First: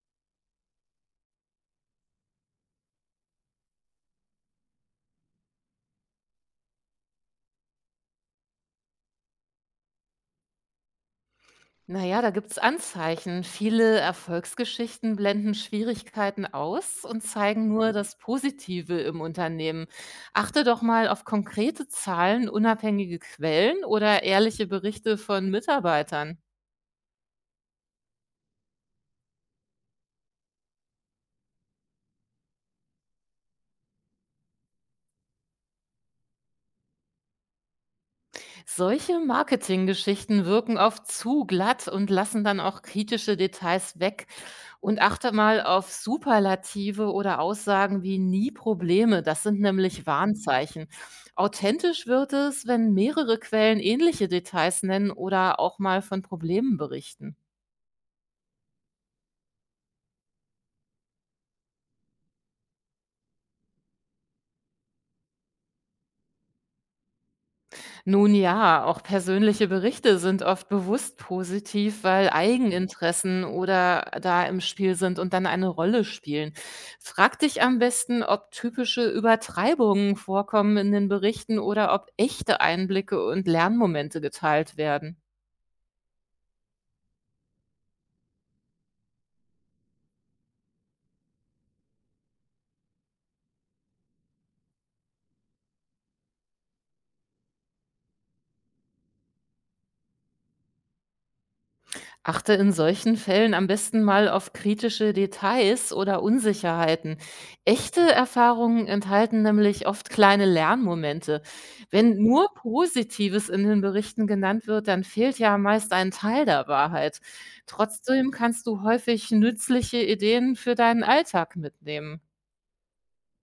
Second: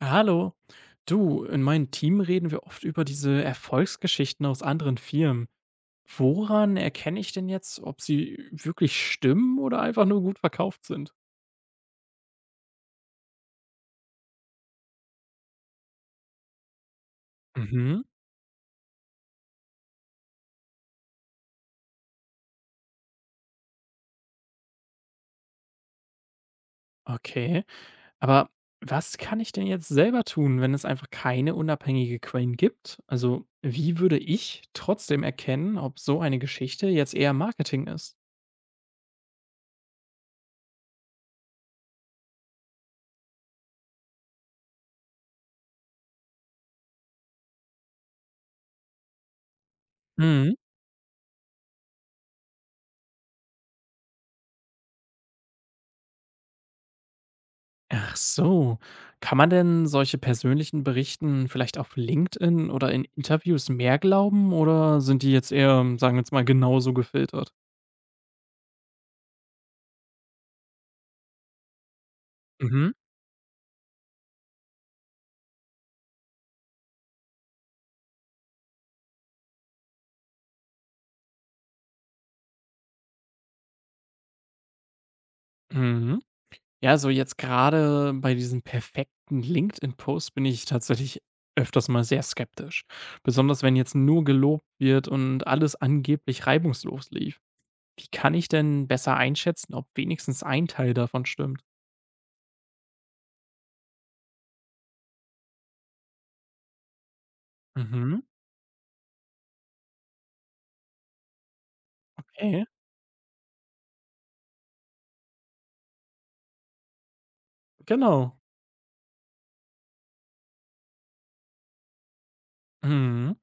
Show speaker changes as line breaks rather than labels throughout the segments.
Ja, hallo. Du, in meinem Team reden wir oft über diese Erfolgsgeschichten aus anderen Firmen. Woran erkenne ich denn jetzt, ob sie wirklich stimmen oder einfach nur gut verkauft sind?
Na ja, da gibt's Anzeichen. Viele Erfolgsgeschichten blenden Schwierigkeiten aus und zeigen nur
Mhm,
das Positive im Unternehmen. Achte doch mal auf konkrete Zahlen, unabhängige Quellen oder ehrliche Berichte von Mitarbeitern.
okay. Aber was kann ich denn jetzt selber tun, wenn es einfach keine unabhängige Quellen gibt? Also, wie würde ich trotzdem erkennen, ob so eine Geschichte jetzt eher Marketing ist?
Solche Marketinggeschichten wirken oft zu glatt und lassen dann auch kritische Details weg. Und achte mal auf Superlative oder Aussagen wie nie Probleme. Das sind nämlich Warnzeichen. Authentisch wird es, wenn mehrere Quellen ähnliche Details nennen oder auch mal von Problemen berichten.
Ach so. Kann man denn solche persönlichen Berichten vielleicht auf LinkedIn oder in Interviews mehr glauben oder sind die jetzt eher, sagen wir jetzt mal, genauso gefiltert?
Nun ja, auch persönliche Berichte sind oft bewusst positiv, weil
Mhm.
Eigeninteressen oder da im Spiel sind und dann eine Rolle spielen. Frag dich am besten, ob typische Übertreibungen vorkommen in den Berichten oder ob echte Einblicke und Lernmomente geteilt werden.
Mhm. Ja, so jetzt gerade bei diesem perfekten LinkedIn-Post bin ich tatsächlich öfters mal sehr skeptisch. Besonders wenn jetzt nur gelobt wird und alles angeblich reibungslos lief. Wie kann ich denn besser einschätzen, ob wenigstens ein Teil davon stimmt?
Achte in solchen Fällen am besten mal auf kritische Details oder Unsicherheiten. Echte
Mhm.
Erfahrungen enthalten nämlich oft kleine Lernmomente. Wenn nur
Okay,
Positives in den Berichten genannt wird, dann fehlt ja meist ein Teil der Wahrheit. Trotzdem
genau.
kannst du häufig nützliche Ideen für deinen Alltag mitnehmen.
Mhm.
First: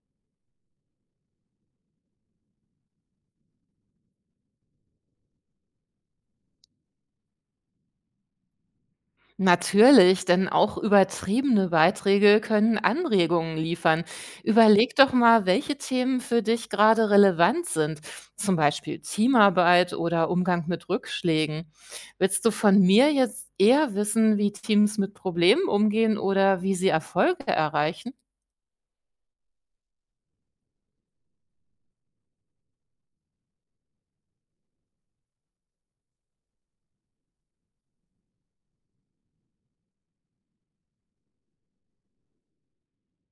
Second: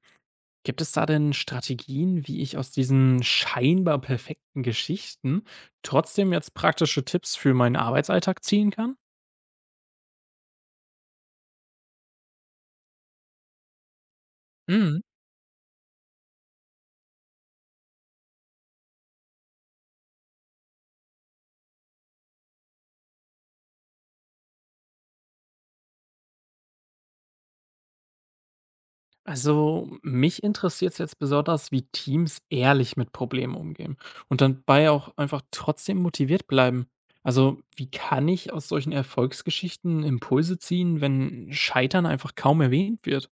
Gibt es da denn Strategien, wie ich aus diesen scheinbar perfekten Geschichten trotzdem jetzt praktische Tipps für meinen Arbeitsalltag ziehen kann?
Natürlich, denn auch übertriebene Beiträge können Anregungen liefern. Überleg
Mhm.
doch mal, welche Themen für dich gerade relevant sind, zum Beispiel Teamarbeit oder Umgang mit Rückschlägen. Willst du von mir jetzt eher wissen, wie Teams mit Problemen umgehen oder wie sie Erfolge erreichen?
Also, mich interessiert es jetzt besonders, wie Teams ehrlich mit Problemen umgehen und dabei auch einfach trotzdem motiviert bleiben. Also, wie kann ich aus solchen Erfolgsgeschichten Impulse ziehen, wenn Scheitern einfach kaum erwähnt wird?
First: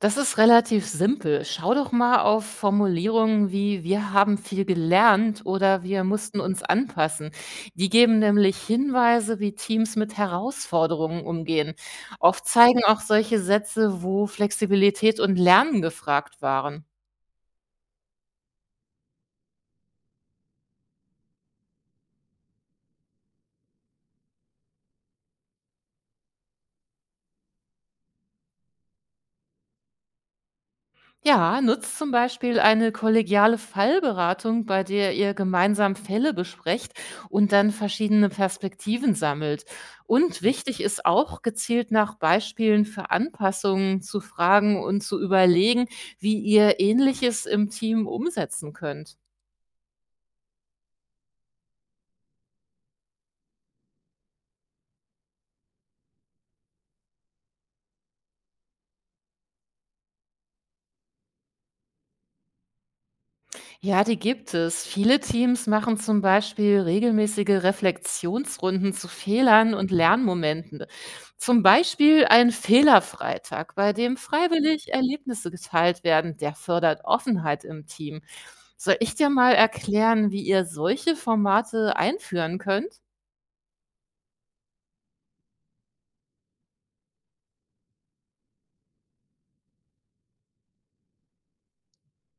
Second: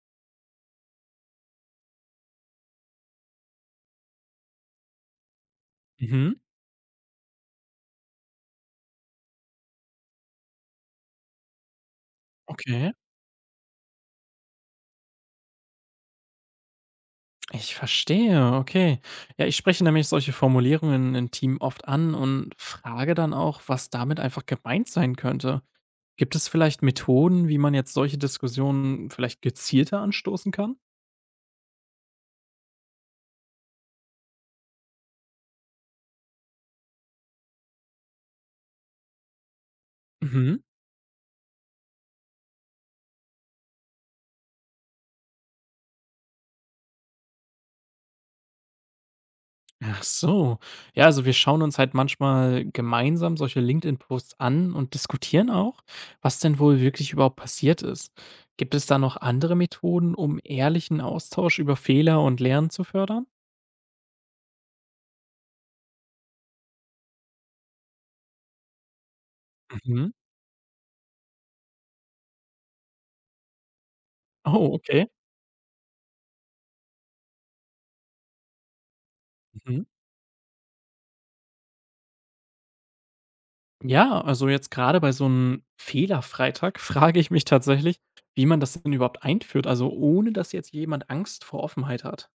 Das ist relativ simpel. Schau doch mal auf Formulierungen wie wir haben viel gelernt oder wir
Mhm.
mussten uns anpassen. Die geben nämlich Hinweise, wie Teams mit Herausforderungen umgehen. Oft zeigen
Okay.
auch solche Sätze, wo Flexibilität und Lernen gefragt waren.
Ich verstehe, okay. Ja, ich spreche nämlich solche Formulierungen im Team oft an und frage dann auch, was damit einfach gemeint sein könnte. Gibt es vielleicht Methoden, wie man jetzt solche Diskussionen vielleicht gezielter anstoßen kann?
Ja, nutzt zum Beispiel eine kollegiale Fallberatung, bei der ihr gemeinsam Fälle besprecht und dann verschiedene Perspektiven sammelt. Und
Mhm.
wichtig ist auch, gezielt nach Beispielen für Anpassungen zu fragen und zu überlegen, wie ihr Ähnliches im Team umsetzen könnt.
Ach so. Ja, also wir schauen uns halt manchmal gemeinsam solche LinkedIn-Posts an und diskutieren auch, was denn wohl wirklich überhaupt passiert ist. Gibt es da noch andere Methoden, um ehrlichen Austausch über Fehler und Lernen zu fördern?
Ja, die gibt es. Viele Teams machen zum Beispiel regelmäßige Reflexionsrunden zu Fehlern und
Mhm.
Lernmomenten. Zum Beispiel ein Fehlerfreitag, bei dem
Oh,
freiwillig
okay.
Erlebnisse geteilt werden. Der fördert Offenheit im Team. Soll ich dir mal
Mhm.
erklären, wie ihr solche Formate einführen könnt?
Ja, also jetzt gerade bei so einem Fehlerfreitag frage ich mich tatsächlich, wie man das denn überhaupt einführt, also ohne dass jetzt jemand Angst vor Offenheit hat.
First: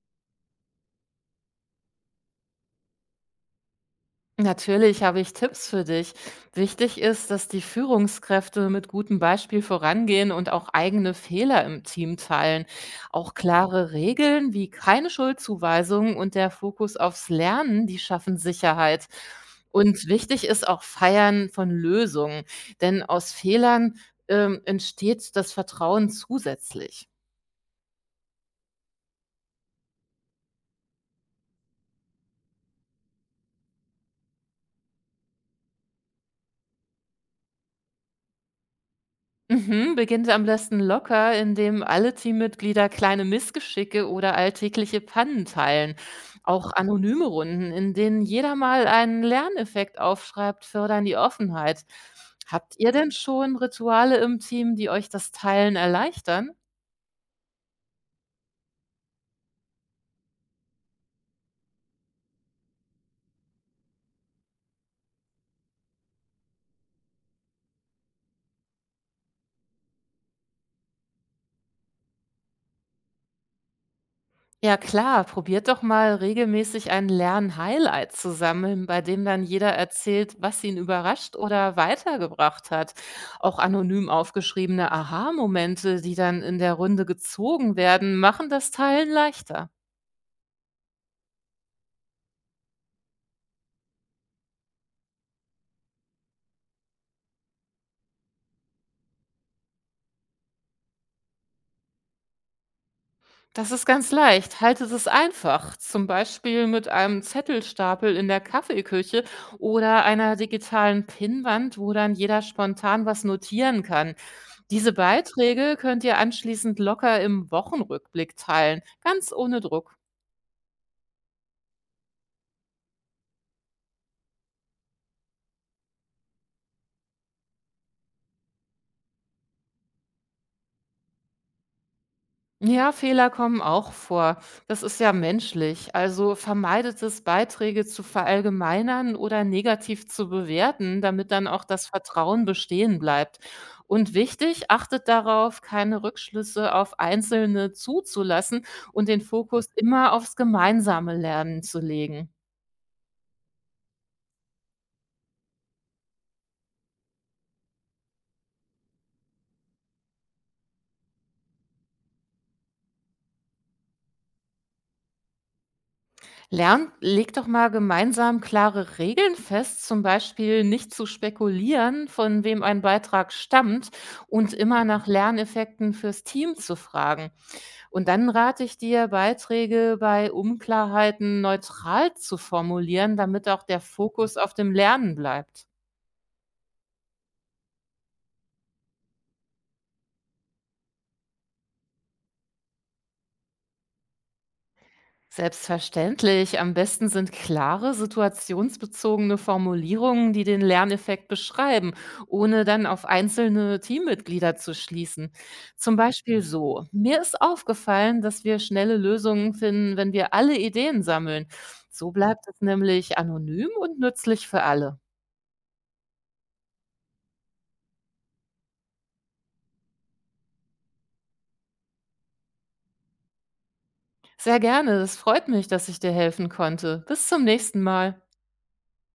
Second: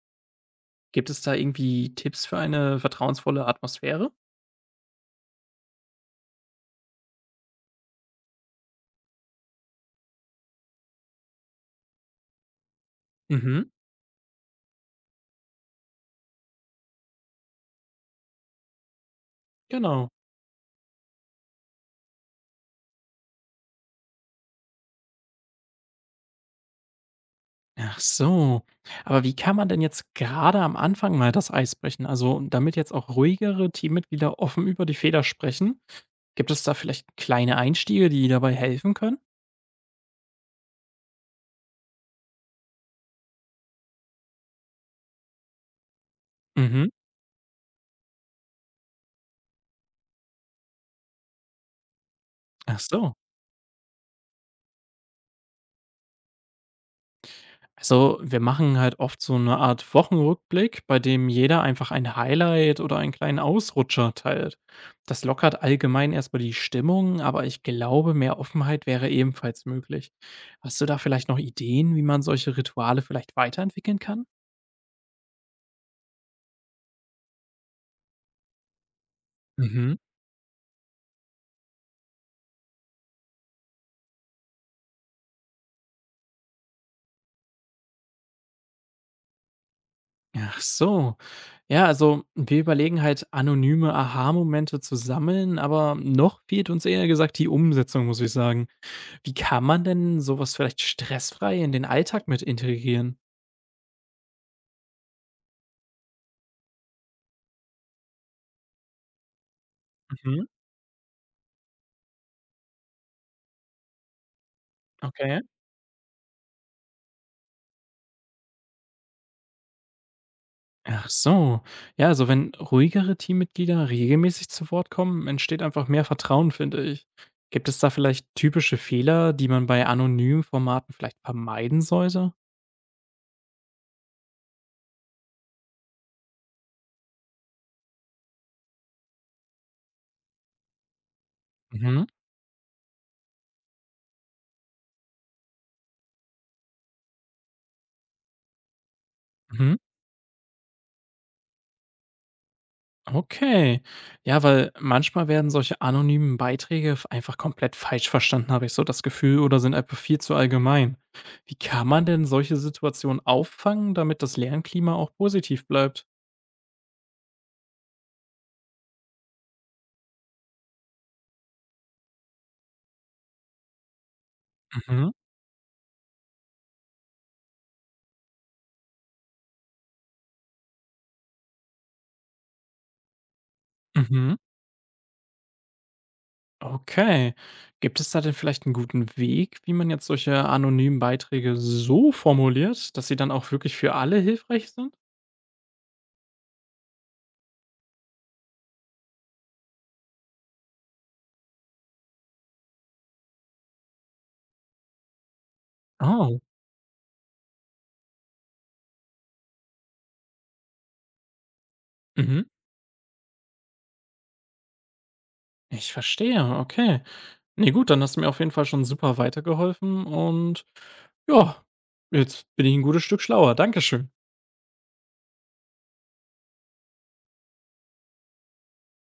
Gibt es da irgendwie Tipps für eine vertrauensvolle Atmosphäre?
Natürlich habe ich Tipps für dich. Wichtig ist, dass die Führungskräfte mit gutem Beispiel vorangehen und auch eigene Fehler im Team teilen. Auch
Mhm,
klare Regeln wie keine Schuldzuweisungen und der Fokus aufs Lernen, die schaffen Sicherheit. Und
genau.
wichtig ist auch Feiern von Lösungen, denn aus Fehlern entsteht das Vertrauen zusätzlich.
Ach so. Aber wie kann man denn jetzt gerade am Anfang mal das Eis brechen? Also, damit jetzt auch ruhigere Teammitglieder offen über die Fehler sprechen? Gibt es da vielleicht kleine Einstiege, die dabei helfen können?
Mhm, beginnt am besten locker, indem alle Teammitglieder kleine Missgeschicke oder alltägliche Pannen teilen. Auch
Mhm.
anonyme Runden, in denen jeder mal einen Lerneffekt aufschreibt, fördern die Offenheit. Habt
Ach
ihr denn
so.
schon Rituale im Team, die euch das Teilen erleichtern?
Also, wir machen halt oft so eine Art Wochenrückblick, bei dem jeder einfach ein Highlight oder einen kleinen Ausrutscher teilt. Das lockert allgemein erst mal die Stimmung, aber ich glaube, mehr Offenheit wäre ebenfalls möglich. Hast du da vielleicht noch Ideen, wie man solche Rituale vielleicht weiterentwickeln kann?
Ja klar, probiert doch mal regelmäßig ein Lern-Highlight zu sammeln, bei dem dann jeder
Mhm.
erzählt, was ihn überrascht oder weitergebracht hat. Auch anonym aufgeschriebene Aha-Momente, die dann in der Runde gezogen werden, machen das Teilen leichter.
Ach so. Ja, also, wir überlegen halt, anonyme Aha-Momente zu sammeln, aber noch fehlt uns eher gesagt die Umsetzung, muss ich sagen. Wie kann man denn sowas vielleicht stressfrei in den Alltag mit integrieren?
Das ist ganz leicht. Haltet es einfach. Zum Beispiel mit einem Zettelstapel in der Kaffeeküche oder einer
Mhm,
digitalen Pinnwand, wo dann jeder spontan was notieren kann. Diese
okay.
Beiträge könnt ihr anschließend locker im Wochenrückblick teilen, ganz ohne Druck.
Ach so. Ja, also wenn ruhigere Teammitglieder regelmäßig zu Wort kommen, entsteht einfach mehr Vertrauen, finde ich. Gibt es da vielleicht typische Fehler, die man bei anonymen Formaten vielleicht vermeiden sollte?
Ja, Fehler kommen auch vor. Das ist ja menschlich. Also vermeidet es, Beiträge zu verallgemeinern oder negativ zu bewerten, damit dann auch das
Mhm,
Vertrauen bestehen bleibt. Und wichtig, achtet darauf, keine Rückschlüsse auf Einzelne zuzulassen und den Fokus
mhm.
immer aufs gemeinsame Lernen zu legen.
Okay. Ja, weil manchmal werden solche anonymen Beiträge einfach komplett falsch verstanden, habe ich so das Gefühl, oder sind einfach viel zu allgemein. Wie kann man denn solche Situationen auffangen, damit das Lernklima auch positiv bleibt?
Lernt, legt doch mal gemeinsam klare Regeln fest, zum Beispiel nicht zu spekulieren, von wem ein Beitrag stammt und immer nach
Mhm,
Lerneffekten fürs Team zu fragen. Und dann rate ich dir, Beiträge bei Unklarheiten neutral zu formulieren, damit auch der Fokus
mhm.
auf dem Lernen bleibt.
Okay. Gibt es da denn vielleicht einen guten Weg, wie man jetzt solche anonymen Beiträge so formuliert, dass sie dann auch wirklich für alle hilfreich sind?
Selbstverständlich. Am besten sind klare, situationsbezogene Formulierungen, die den Lerneffekt beschreiben, ohne dann auf einzelne Teammitglieder zu schließen. Zum Beispiel
Oh,
Mhm. so. Mir ist aufgefallen, dass wir schnelle Lösungen finden, wenn wir alle Ideen sammeln. So
mhm.
bleibt es nämlich anonym und nützlich für alle.
Ich verstehe, okay. Ne, gut, dann hast du mir auf jeden Fall schon super weitergeholfen und ja, jetzt bin ich ein gutes Stück schlauer. Dankeschön.
Sehr gerne. Es freut mich, dass ich dir helfen konnte. Bis zum nächsten Mal.